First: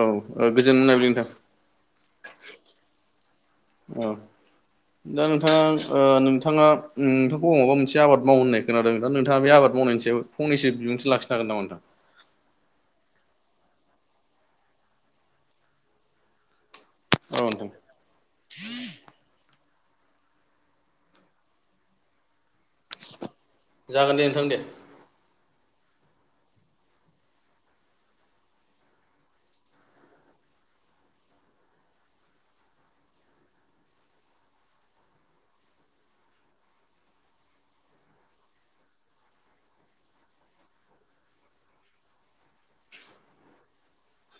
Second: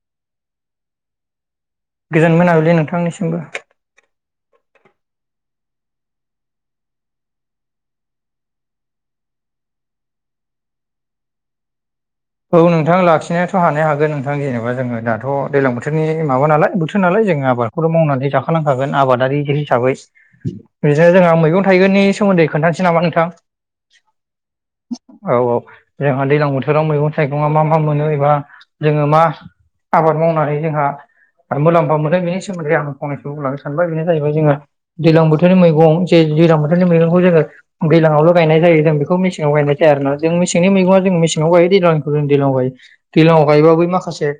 औ गोजोन [unintelligible] नोंथां। गोजोन मोनाबिलि नोंथांनिसिमबो। औ दा नोंथाङा ओ नोंथाङा उम नोंथांखौ अङाबा मोनसे आबाद मावनो ननाय खोनादों दा नोंथाङा बे आबाद मावनायनिस स फंनैसो बिबुथि लाखिनो हागोन नामा नोंथां। औ नोंथां लाखिनायाथ' हानाय हागोन नोंथां जेबा जोङो दाथ' दैज्लां बोथोरनि माबा नालाय बोथोर नालाय औ जोंङो नोंथां आबादखौथ' मावनानै जाखालांखागोन आबादारि हिसाबै। इदिनो जोंहा मैगं थाइगंनि सोमोन्दै खोन्थानोसै नामा नोंथां। जागोन दे नोंथां दे। औ औ जोंहा दैज्लां बोथोराव मैगं थाइगंआ मा मा मोनो एबा जोङो मा आबाद मावनानै जोंहा मुलाम्फा मोनदों बेनि सोमोन्दै आं फंनैसो बुं लांनो सानबाय बे जाहैबाय जोङो दैज्लां बोथोरनि मैगं जे दैजलां बोथोरनि मैगंखौ जोङो दैज्लाङावल' गायनाय जायो जों बेखौ मेसेङाव गायनाय जाया आरोना जों मेसेंनि मैगङा जों मेसेनाव गायो दैजां [unintelligible] दैलङआव गायो दैलङआव गायबा बै माखासे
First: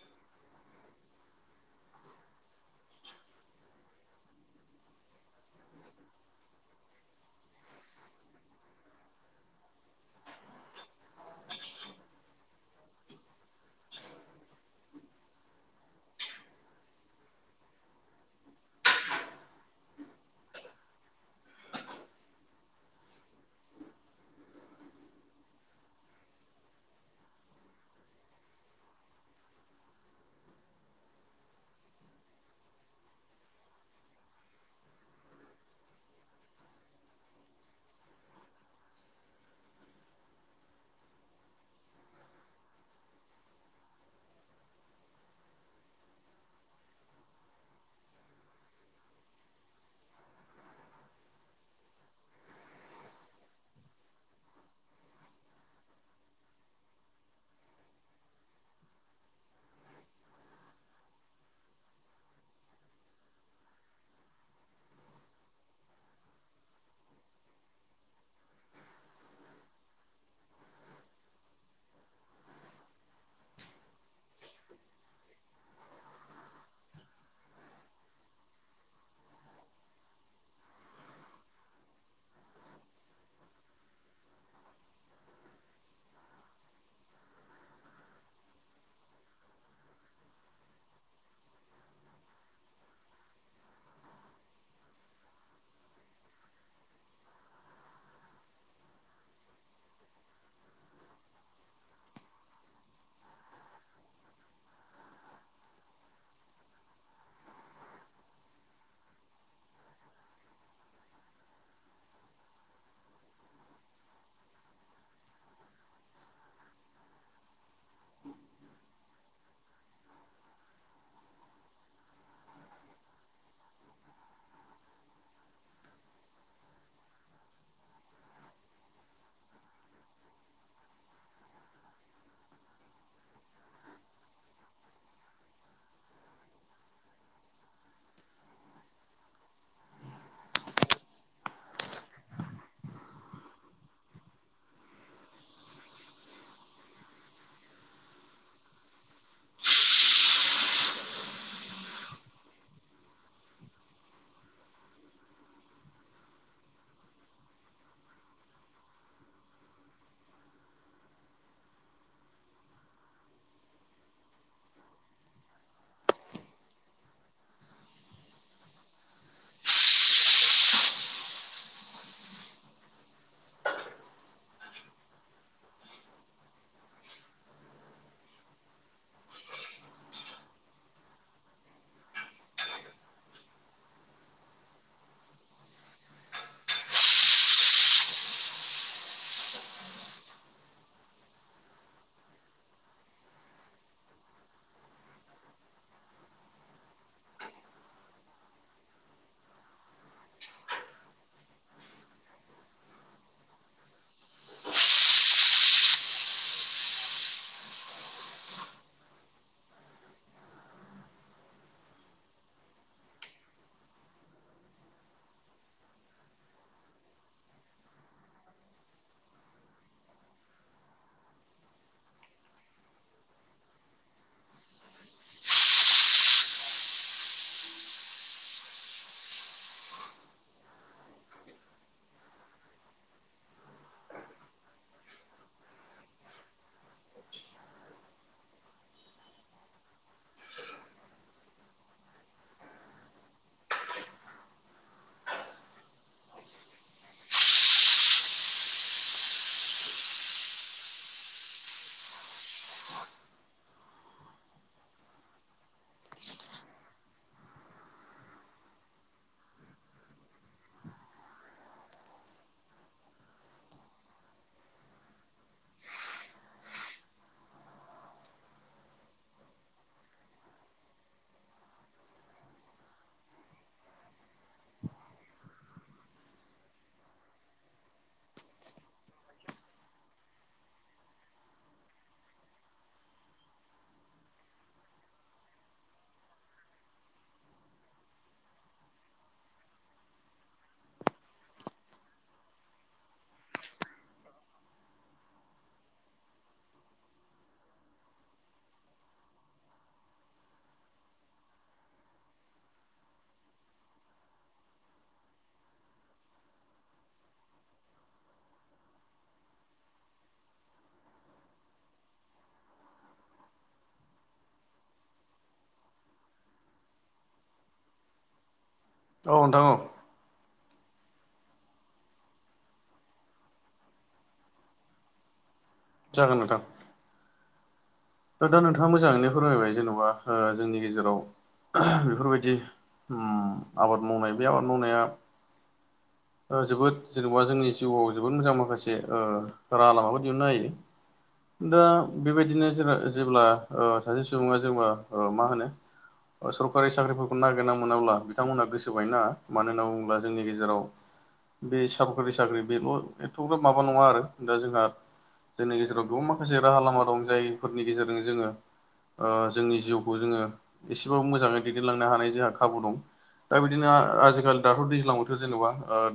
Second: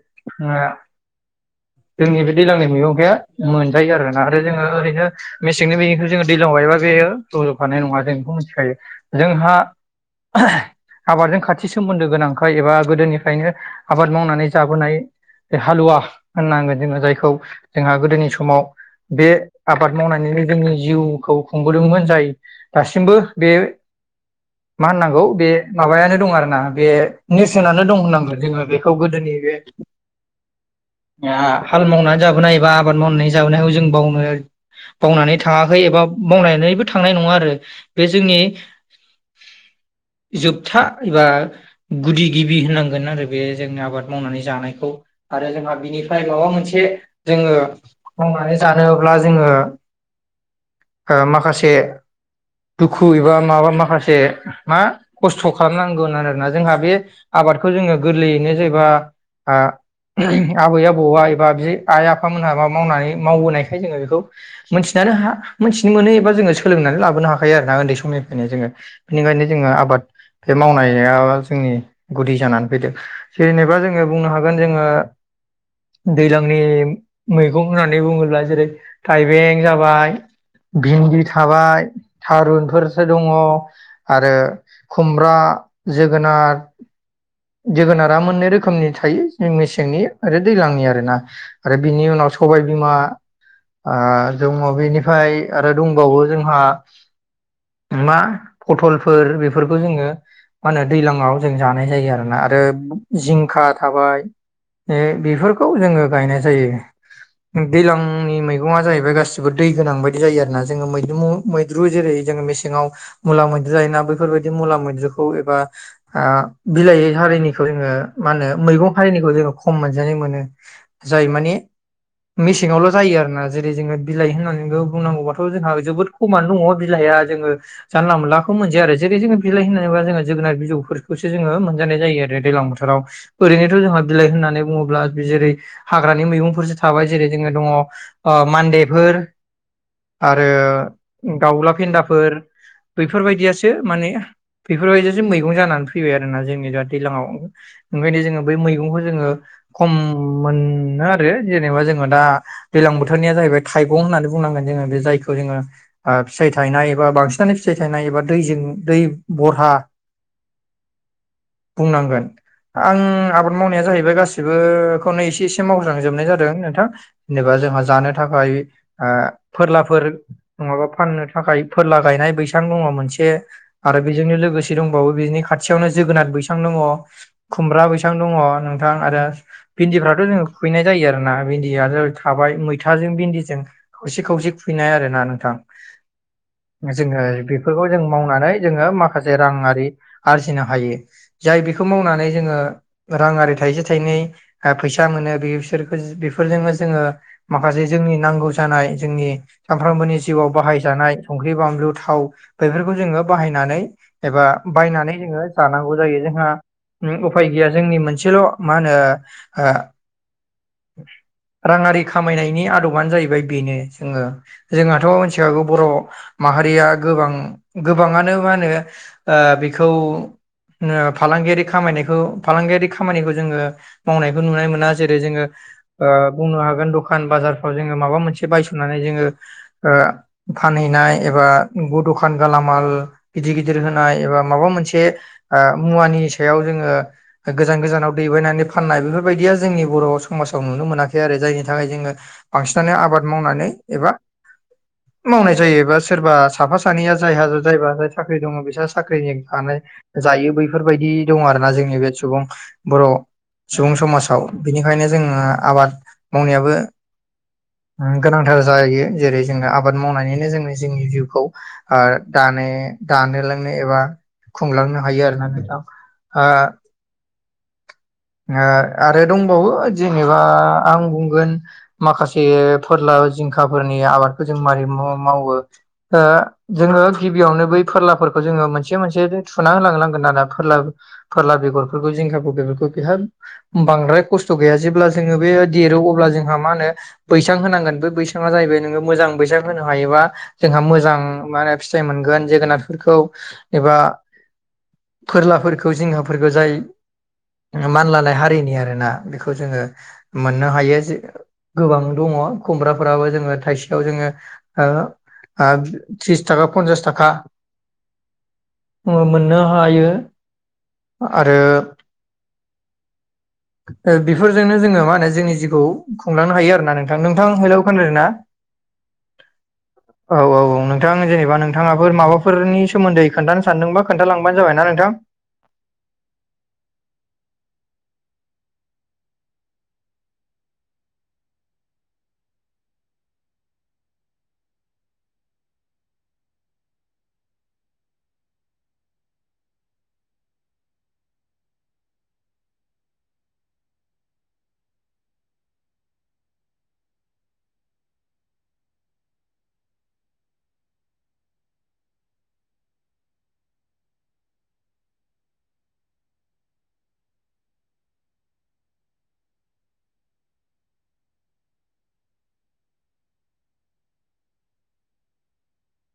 जोंनि बे दैज्लांनि मैगं गाया मोनजायो आरोना आरो जोङो ओरैनो - मेसेंनो बेनिखौ जोङो दैलां हायोबा बेयो रज'खानाय नङा जों बेखौ मिथिखायो जोंहा आबादजों खाथि सोमोन्दो गोनां एबा गोदोनिफ्रायनो आबाद मावनानै जाबोनाय बे हालुवा होननांगोन जोङो जायखौ जोंहा गोदोनि समाव बे आबाद मावनानैनो जोंनि जिउखौ खुंबोदोंमोन जाय दासिमबो बे मा होननांगौ बे माबायानो दं आरोना बे नेरसोनानो दं होननांगोन जोङो बेखौ गोदोनि बे हाल मावनानै जाबोनाय एबा आबाद मावनानै जाबोनायखौ जों बावनो बावनानै थाङाखै एबा बावनानैबो थांनाय नङा आरो बे जोंनि जोबथा एबा गुदि गिबि होननांगोन आरो बे जोंनि आबाद मावनानै जानायखौ। आरो जोंहा बिनिफ्राय माबा मोनसे जोङो मावनानै जानोब्ला जोङो ओ माखासे दुखु एबा माबा माखासे मा खस्थ' खालामनांगोन आरोना। जोंहा बे आबादखौ जोङो गोरलैयैनो जेबा आ आबै आबौआ एबा बि आइ आफामोन हाबा मावनानै मावबोनायखाय जोङो बेखौ मोनथिनानो हा मोनथिनो मोनो एबा जोङो सोलोंनानै लाबोनो हाखायो आरोना उन्दै समनिफ्रायनो जोङो। बेनिखायनो जोङो आबाद बे मावनाया जोंनि गुदि जानानै फैदों जेनेबा जोङो बुंनो हागोन जोङो दैलांनि मैगं होननानै बुङोब्ला जेरै थाइबें जाबाय भिन्दि थाबाय थारुनफोरसो दङ। आरो खुमब्रा गोनाद जोगोनारा मोननै रोखोमनि थायो जों मेसेंनि आरो दैलांनि आरो ना। आरो बिनि उनाव सबाय बिमा। आ जोङ बेनिफ्राय आरो दंबावो जोंहा मा फटलफोर बेफोरखौ जोङो मा होनो दैलाङाव जों जानाय जायो आरो ना आरो जिंखा थाबाय बेफोरखौ जोङो गायनाय जायो। दैलांनि मैगंआ जाहैबाय गासिबो दै गोनां बायदि जायो आरो ना जोङो मैदुमु मैद्रु जेरै जोङो मेसेंआव मुला मैद्रु जायोना बैफोरबायदि मुला मैद्रुखौ एबा आ बिलाय हारिनिखौ जोङो मा होनो मैगं हारिनिखौ जोङो खम मोनजानाय मोनो जाय माने मेसेंआवल' जायो आरोना जेरै जोङो बिलाइ होननानैबो बुंनांगौबाथ' जोंहा जोबोद खमानो दङ बिलाइआ जोङो जानला मानलाखौ मोनजाया आरो जेरै जोङो बिलाइ [unintelligible] जोङो जोगोनार बिजौफोरखौसो जोङो मोन जानाय जायो आरो दैलां बोथोराव। ओरैनोथ' जोंहा बिलाइ होननानै बुङोब्ला बि जेरै हाग्रानि मैगंफोरसो थाबाय जेरै जोङो दङ ओ मान्देफोर आरो दाउला फेन्दाफोर बैफोरबायदियासो माने बेफोरबायदियासो मैगं जानानै फैबाय आरोना जोंनि नै दा दैलाङाव ओंखायनो जोङो बै मैगंखौ जोङो खम मोनो आरो जेनेबा जोङो दा दैलां बोथोरनिया जाहैबाय थाइगं होननानै बुंनांगोन जोङो बे जायखौ जोङो आ फिथाइ थाइनाय एबा बांसिनानो फिथाइ थायनाय एबा दैजों दै बरहा बुंनांगोन। आं आबाद मावनाया जाहैबाय गासिबोखौनो एसे एसे मावज्रांजोबनाय जादों नोंथां। जेनेबा जोंहा जानो थाखाय ओ फोरलाफोर नङाबा फाननो थाखाय फोरला गायनाय बैसां दङ मोनसे। आरो बेजोंनो लोगोसे दंबावो बिनि खाथियावनो जोगोनाद बैसां दङ। खुमब्रा बैसां दङ नोंथां आरो भिन्दिफ्राथ' जोङो खुबैनाय जायो आरोना भिन्दियाथ' थाबाय मैथाजों भिन्दिजों खावसे खावसे खुहैनाय आरोना नोंथां। जोङो बेफोरखौ जों मावनानै जोङो माखासे रां आरि आरजिनो हायो जाय बेखौ मावनानै जोङो रां आरि थाइसे थाइनै ओ फैसा मोनो बेसोरखोर बेफोरजोंनो जोङो माखासे जोंनि नांगौ जानाय जोंनि सानफ्रामबोनि जिउआव बाहाय जानाय संख्रि, बानलु, थाव बेफोरखौ जोङो बाहायनानै एबा बायनानै जोङो जानांगौ जायो। जोंहा उफाय गैया जोंनि मोनसेल' मा होनो राङारि खामायनायनि आदबानो जाहैबाय बेनो जोङो। जोंहाथ' मिथिखागौ बर' माहारिया गोबां गोबाङानो मा होनो ओ बेखौ ओ फालांगियारि खामनायखौ फालांगियारि खामायनायखौ जोङो मावनायखौ नुनाय मोना। जेरै, जोङो बुंनो हागोन दखान बाजारफ्राव जोङो माबा मोनसे बायसननानै जोङो फानहैनाय एबा दखान गेला माल गिदिर-गिदिर होनाय एबा माबा मोनसे मुवानि सायाव जोङो गोजान गोजानाव दैबायनानै फाननाय बेफोर बायदिया जोंनि बर' समाजाव नुनो मोनाखै आरो जायनि थाखाय जोङो बांसिनानो आबाद मावनानै एबा मावनाय जायोबा सोरबा साफा सानैया जायहा जायबा साख्रि दङ बिसोरहा साख्रिजों थानाय जायो बैफोरबायदि दङ आरोना जोंनि बे सुबुं बर' सुबुं समाजाव बिनिखायनो जोङो आबाद मावनायाबो गोनांथार जायो जेरै जोङो आबाद मावनानैनो जोङो जोंनि जिउखौ दानो दानो लोंनो एबा खुंलांनो हायो आरोना नोंथां। आरो दंबावो जेनेबा आं बुंगोन माखासे फोरला जिंखाफोरनि आबादखौ जों मारै मावो जोङो गिबियावनो बै फोरलाफोरखौ जोङो मोनसे मोनसे सुना होलांनांगोन ना फोरला फोरला बेगरफोरखौ जिंखाफोर बेफोरखौ बेहा बांद्राय खस्थ' गैया जेब्ला जोङो बे देरो अब्ला जोंहा मा होनो बैसां होनांगोन बे बैसाङा जाहैबाय नोङो मोजां बैसां होनो हायोबा जोंहा मोजां मा होनो फिथाइ मोनगोन जोगोनारफोरखौ एबा फोरलाफोरखौ जिंखाफोरखौ जाय मानलानाय हारिनि आरोना बेखौ जोङो मोननो हायो। जे गोबां दङ खुमब्राफोराबो जोङो थाइसेयाव जोङो आरो त्रिस थाखा पन्सास थाखा जोङो मोननो हायो। आरो [inaudible] बेफोरजोंनो जोङो मा होनो जोंनि जिउखौ खुंलांनो हायो आरोना नोंथां। नोंथां हेलौ खोनादोंना? औ नोंथां औ। औ औ औ नोंथां जेनेबा नोंथाङाबो माबाफोरनि सोमोन्दै खोन्थानो सानदोंबा खोनथा लांबानो जाबायना नोंथां। जागोन नोंथां। दा नोंथाङा मोजाङैनो फोरमायबाय जेन'बा जोंनि गेजेराव बेफोर बायदि आबाद मावनाय बे आबाद मावनाया जोबोद जेनेबा जोंनि जिउआव जोबोद मोजां माखासे राहा लामाबो दिहुननो हायो दा बेबायदिनो ज जेब्ला सासे सुबुङा जोंबा मा होनो सरकारि साख्रिफोरखौ नागिरना मोनाब्ला बिथांमोनहा गोसोबायनाा मानो होनना बुङोब्ला जोंनि गेजेराव बे सरकारि साख्रि बेखौ' एथ'ग्र' माबा नङा आरो दा जोंहा जोंनि गेजेराव गोबां माखासे राहा लामा दं जायफोरनि गेजेरजों जोङो जोंनि जिउखौ जोङो एसेबाबो मोजाङै दैदेनलांनो हानाय जोंहा खाबु दं। दा बिदिनो आजिखालि दाथ' दैज्लां बोथोर जेन'बा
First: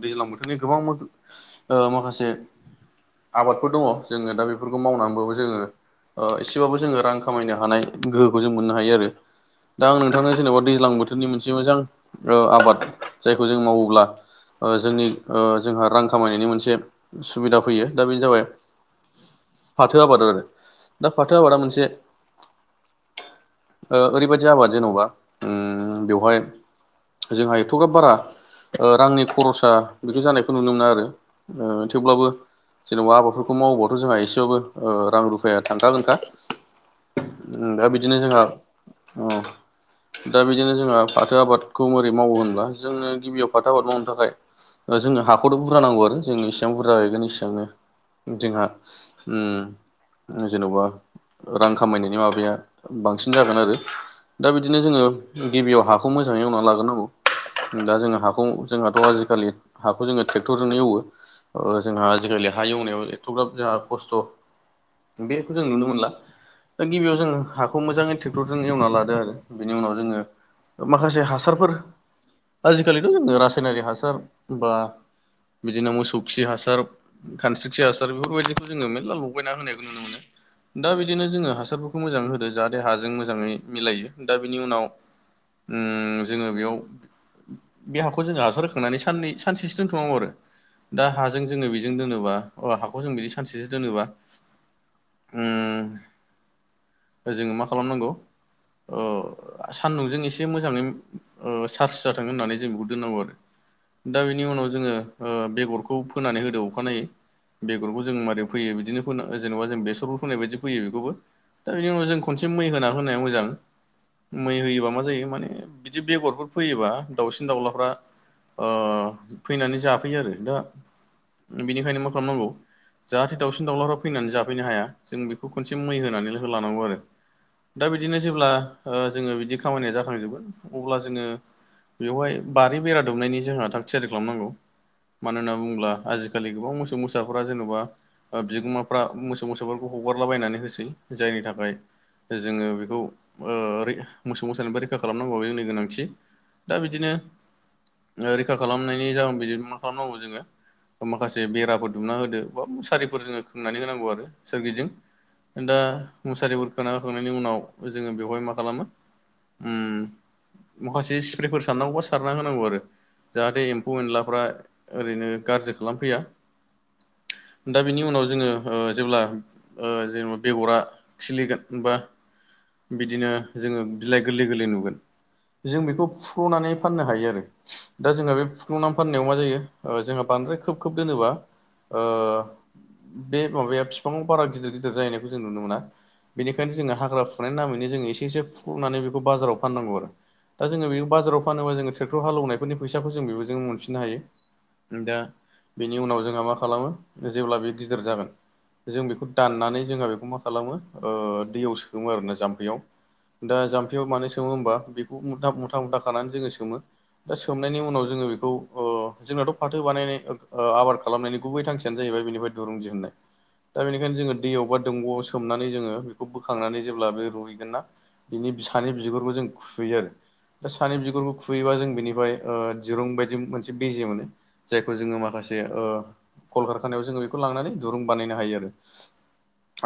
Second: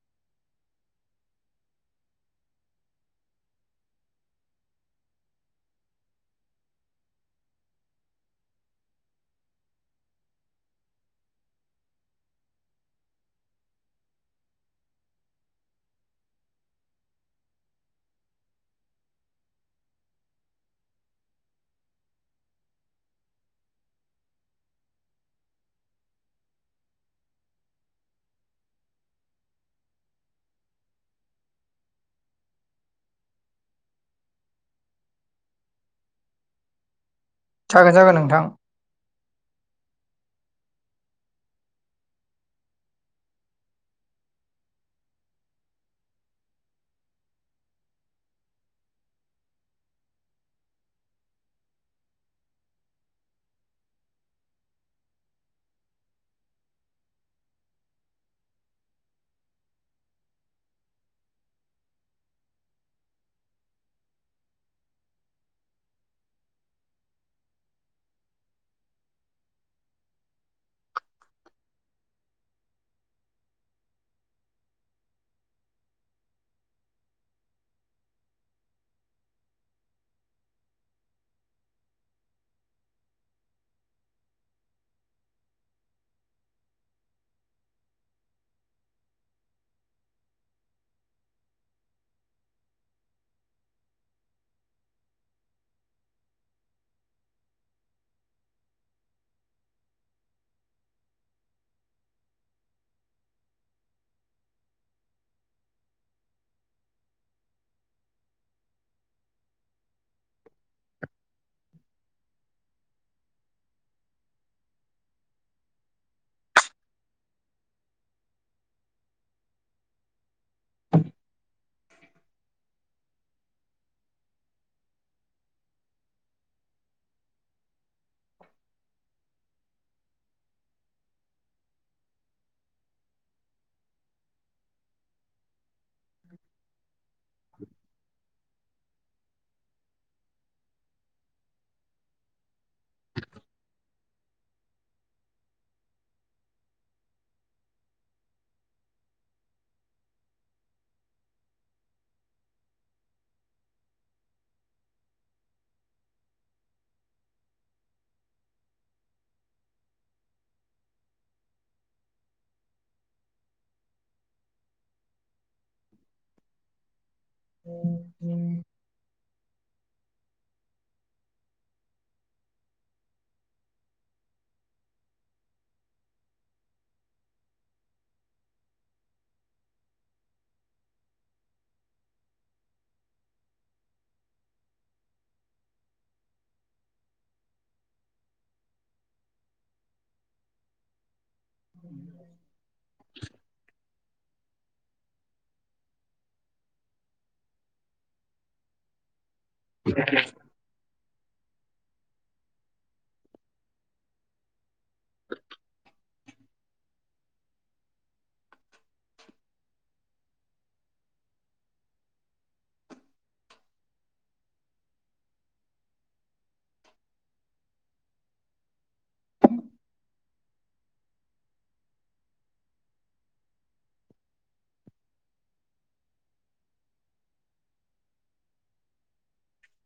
दैज्लां बोथोरनि गोबां माखासे आबादफोर दङ जोङो दा बेफोरखौ मावनानैबबो जोङो एसेबाबो जोङो रां खामायनो हानाय गोहोखौ जों मोननो हायो आरो। दा आं नोंथांनो जेनोबा दैज्लां बोथोरनि मोनसे मोजां ओ आबाद जायखौ जों मावोब्ला ओ जोंनि ओ जोंहा रां खामायनायनि मोनसे सुबिदा फैयो दा बेनो जाबाय फाथो आबाद आरो दा फाथो आबादा मोनसे ओ ओरैबायाददि आबाद जेनबा ओम बेवहाय जोंहा एथ'गाब बारा ओ रांनि खरसा बिदि जानायखौ नुनो मोना आरो ओ थेवब्लाबो जेनबा आबादफोरखौ मावोबाथ' जोंहा एसेबाबो ओ रां रुफाया थांखागोनखा। दा जागोन जागोन बिदिनो जोंहा नोंथां औ दा बिदिनो जोंहा फाथो आबादखौ बोरै मावो होनब्ला जोंङो गिबियाव फाथो आबाद मावनो थाखाय ओ जोंनो हाखौथ' बुरजा नांगौ आरो जोंङ इसेबां बुरजा जाहैगोन इसेबांनो। जोंहा उम जेनोबा रां खामायनायनि माबाया बांसिन जागोन आरो दा बिदिनो जोङो गिबियाव हाखौ मोजाङै एवनानै लाग्रो नांगौ। दा जोङो हाखौ जोंहाथ' आजिखालि हाखौ जोङो ट्रेक्टरजोंनो एवो। ओ जोंहा आजिखालि हा एवनायाव एथ'ग्राब जोंहा खस्थ' बेखौ जों नुनो मोनला। दा गिबियाव जोङो हाखौ मोजाङै ट्रेक्टरजों एवना लादों आरो बिनि उनाव जोङो माखासे हासारफोर आजिखालिथ' जोङो रासायनारि हासार बा बिदिनो मोसौ खि हासार खानस्रि खि हासार बेफोरबायदिखौ जोङो मेरला लगायना होनायखौ नुनो मोनो। दा बिदिनो जोङो हासारफोरखौ मोजाङै होदो जाहाथे हाजों मोजाङै मिलायो दा बिनि उनाव उम जोङो बेयाव बे हाखौ जोङो हासार होखांनानै साननै सानसेसो दोनथ'नांगौ आरो। दा हाजों जोङो बेजों दोनोबा अ हाखौ जों बिदि सानसेसो दोनोबा उम जोङो मा खालामनांगौ ओ सान्दुंजों एसे मोजाङै ओ चार्स जाथों होननानै जों बेखौ दोननांगौ आरो। दा बेनि उनाव जोङो ओ बेगरखौ फोनानै होदो अखानायै। बेगरखौ जों माबारै फोयो बिदिनो फोनो जेनोबा जों बेसरफोर फोनाय बायदि फोयो बेखौबो। दा बेनि उनाव जों खनसे मै होना होनाया मोजां। मै होयोबा मा जायो माने बिदि बेगरफोर फोयोबा दाउसिन दाउलाफ्रा ओ फैनानै जाफैयो आरो दा बेनिखायनो मा खालामनांगौ जाहाथे दाउसिन दाउलाफ्रा फैनानै जाफैनो हाया जों बेखौ खनसे मै होनानै होलांनांगौ आरो। दा बिदिनो जेब्ला ओ जोङो बिदि खामानिया जाखांजोबगोन अब्ला जोङो बेवहाय बारि बेरा दुमनायनि जोंहा थाग थियारि खालामनांगौ मानो होनना बुङोब्ला आजिखालि गोबां मोसौ मोसाफोरा जेन'बा ओ बिगोमाफ्रा मोसौ मोसाफोरखौ हगारलाबायनानै होसै जायनि थाखाय जोङो बेखौ ओ ओरै मोसौ मोसानिबो रैखा खालामनांगौ बे जोंनि गोनांथि। दा बिदिनो ओ रैखा खालामनायनि जाहोन बिदि मा खालामनांगौ जोङो माखासे बेराफोर दुमना होदो बा मुसारिफोर जोङो खोमनानै होनांगौ आरो सोरगिदि। दा मुसारिफोर खोना होखांनायनि उनाव जोङो बेवहाय मा खालामो ओम माखासे स्प्रेफोर सारनांगौबा सारना होनांगौ आरो जाहाथे एम्फौ एनलाफ्रा ओरैनो गाज्रि खालामफैया। दा बिनि उनाव जोङो जेब्ला ओ जेन' बेगरा खिलिगोन होनबा बिदिनो जोङो बिलाइ गोरलै गोरलै नुगोन। जों बेखौ फुख्ल'नानै फाननो हायो आरो। दा जोंहा बे फुख्लुंनानै फाननायाव मा जायो ओ जोंहा बांद्राय खोब खोब दोनोबा ओ बे माबाया बिफाङाव बारा गिदिर गिदिर जाहैनायखौ जों नुनो मोना। बेनिखायनो जोङो हाग्रा फुनायनि नामैनो जोङो एसे एसे फुख्लुबनानै बेखौ बाजाराव फाननांगौ आरो। दा जोङो बे बाजाराव फानोबा जोङो ट्रेक्टरालेवनायफोरनि फैसाखौ जों बेबो जों मोनफिननो हायो। दा बेनि उनाव जोंहा मा खालामो जेब्ला बे गिदिर जागोन जों बेखौ दाननानै जोंहा बेखौ मा खालामो ओ दैयाव सोमो आरोना जाम्फैयाव। दा जाम्फैयाव मानो सोमो होमबा बेखौथा मुथा मुथा खानानै जोङो सोमो। दा सोमनायनि उनाव जोङो बेखौ ओ जोंनाथ' फाथो बानायनाय आबाद खालामनायनि गुबै थांखियानो जाहैबाय बेनिफ्राय दुरुं दिहुन्नाय। दा बेनिखायनो जोङो दैयाव बा दंग'आव सोमनानै जोङो बेखौ बोखांनानै जेब्ला बे रुइगोन ना बिनि सानि बिगुरखौ जों खुयो आरो दा सानै बिगुरखौ खुयोबा जों बेनि ओ दिरुं बायदि मोनसे बिजे मोनो जायखौ जोङो माखासे ओ कलकारखानायाव जोङो बेखौ लांनानै दुरुं बानायनो हायो आरो।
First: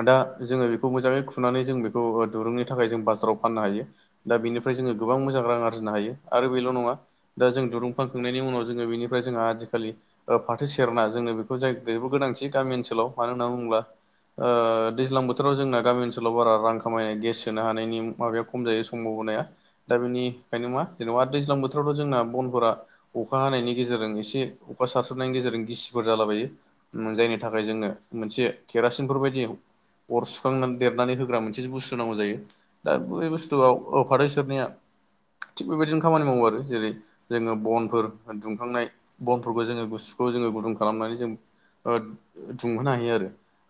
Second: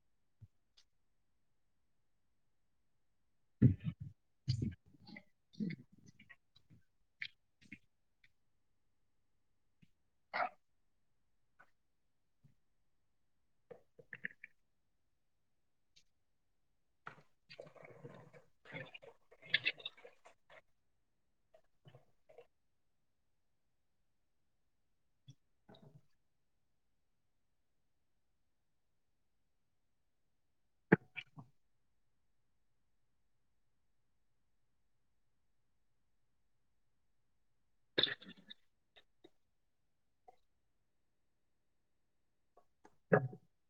दा जोङो बेखौ मोजाङै खुनानै जों बेखौ ओ दुरुंनि थाखाय जों बास फाराव फाननो हायो दा बेनिफ्राय जोङो गोबां मोजां रां आरजिनो हायो आरो बेल' नङा दा जों दुरुं फान खांनायनि उनाव जोङो बेनिफ्राय जोंहा आजिखालि ओ फाथो सेरना जोंङो बेखौ जायबो गोनांथि गामि ओनसोलाव मानो होनना बुङोब्ला ओ दैज्लां बोथोराव जोंना गामि ओनसोलाव बार रां खामायनाय गेस सोनो हानायनि माबाया खम जायो संभावबनाया दा बिनि बेखायनोङा जेनबा दै्लां बोथावथ' जोंना बनफोरा अखा हानायनि गेजेरजों एसे अखा सारस्रनायनि गेजेरजों गिसिफोर जालाबायो। जायनि थाखाय जोङो मोनसे केरासिनफोरबायायदि अर सुखांनानै देरनानै होग्रा मोनसेसो बुस्थु नांगौ जायो। दा बे बुस्थुआवफाथैसोरनिया थिग बेबायदिनो खामानि मावो आरो जेरै जोङो बनफोर दुंखांनाय बनफोरखौ जोङो गुसुखौ जोङो गुदुं खालामनानै जों ओ दुंहोनो हायो आरो।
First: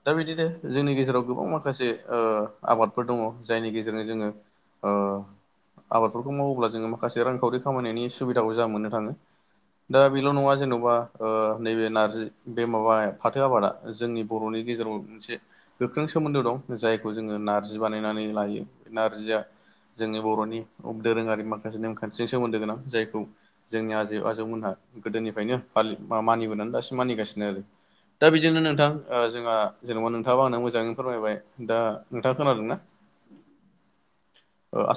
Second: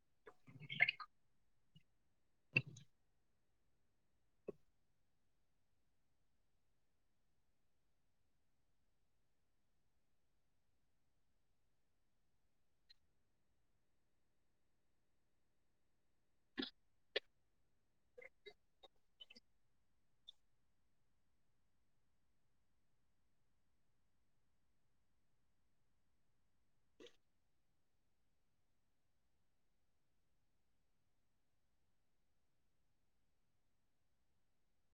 दा बिदिनो जोंनि गेजेराव गोबां माखासे ओ आबादफोर दङ जायनि गेजेरजों जोङो ओ आबादफोरखौ मावोब्ला जोङो माखासे रांखावरि खामायनायनि सुबिदाखौ जों मोननो थाङो। दा बेल' नङा जेन'बा ओ नैबे नारजि बे माबा फाथो आबादा जोंनि बर'नि गेजेराव मोनसे गोख्रों सोमोन्दो दं जायखौ जोङो नार्जि बानायनानै लायो बे नारजिया जोंनि बर'नि दोरोङारि माखासे नेमखान्थिजों सोमोन्दो गोनां जाय खौ जोंनि आजै आजौमोनहा गोदोनिफ्रायनो फालि मानिबोनानै दासिम मानिगासिनो आरो। दा बिदिनो नोंथां ओ जोंहा जेन'बा नोंथाङाबा आंनो मोजाङैनो फोरमायबाय दा नोंथाङा खोनादोंना? ओ आस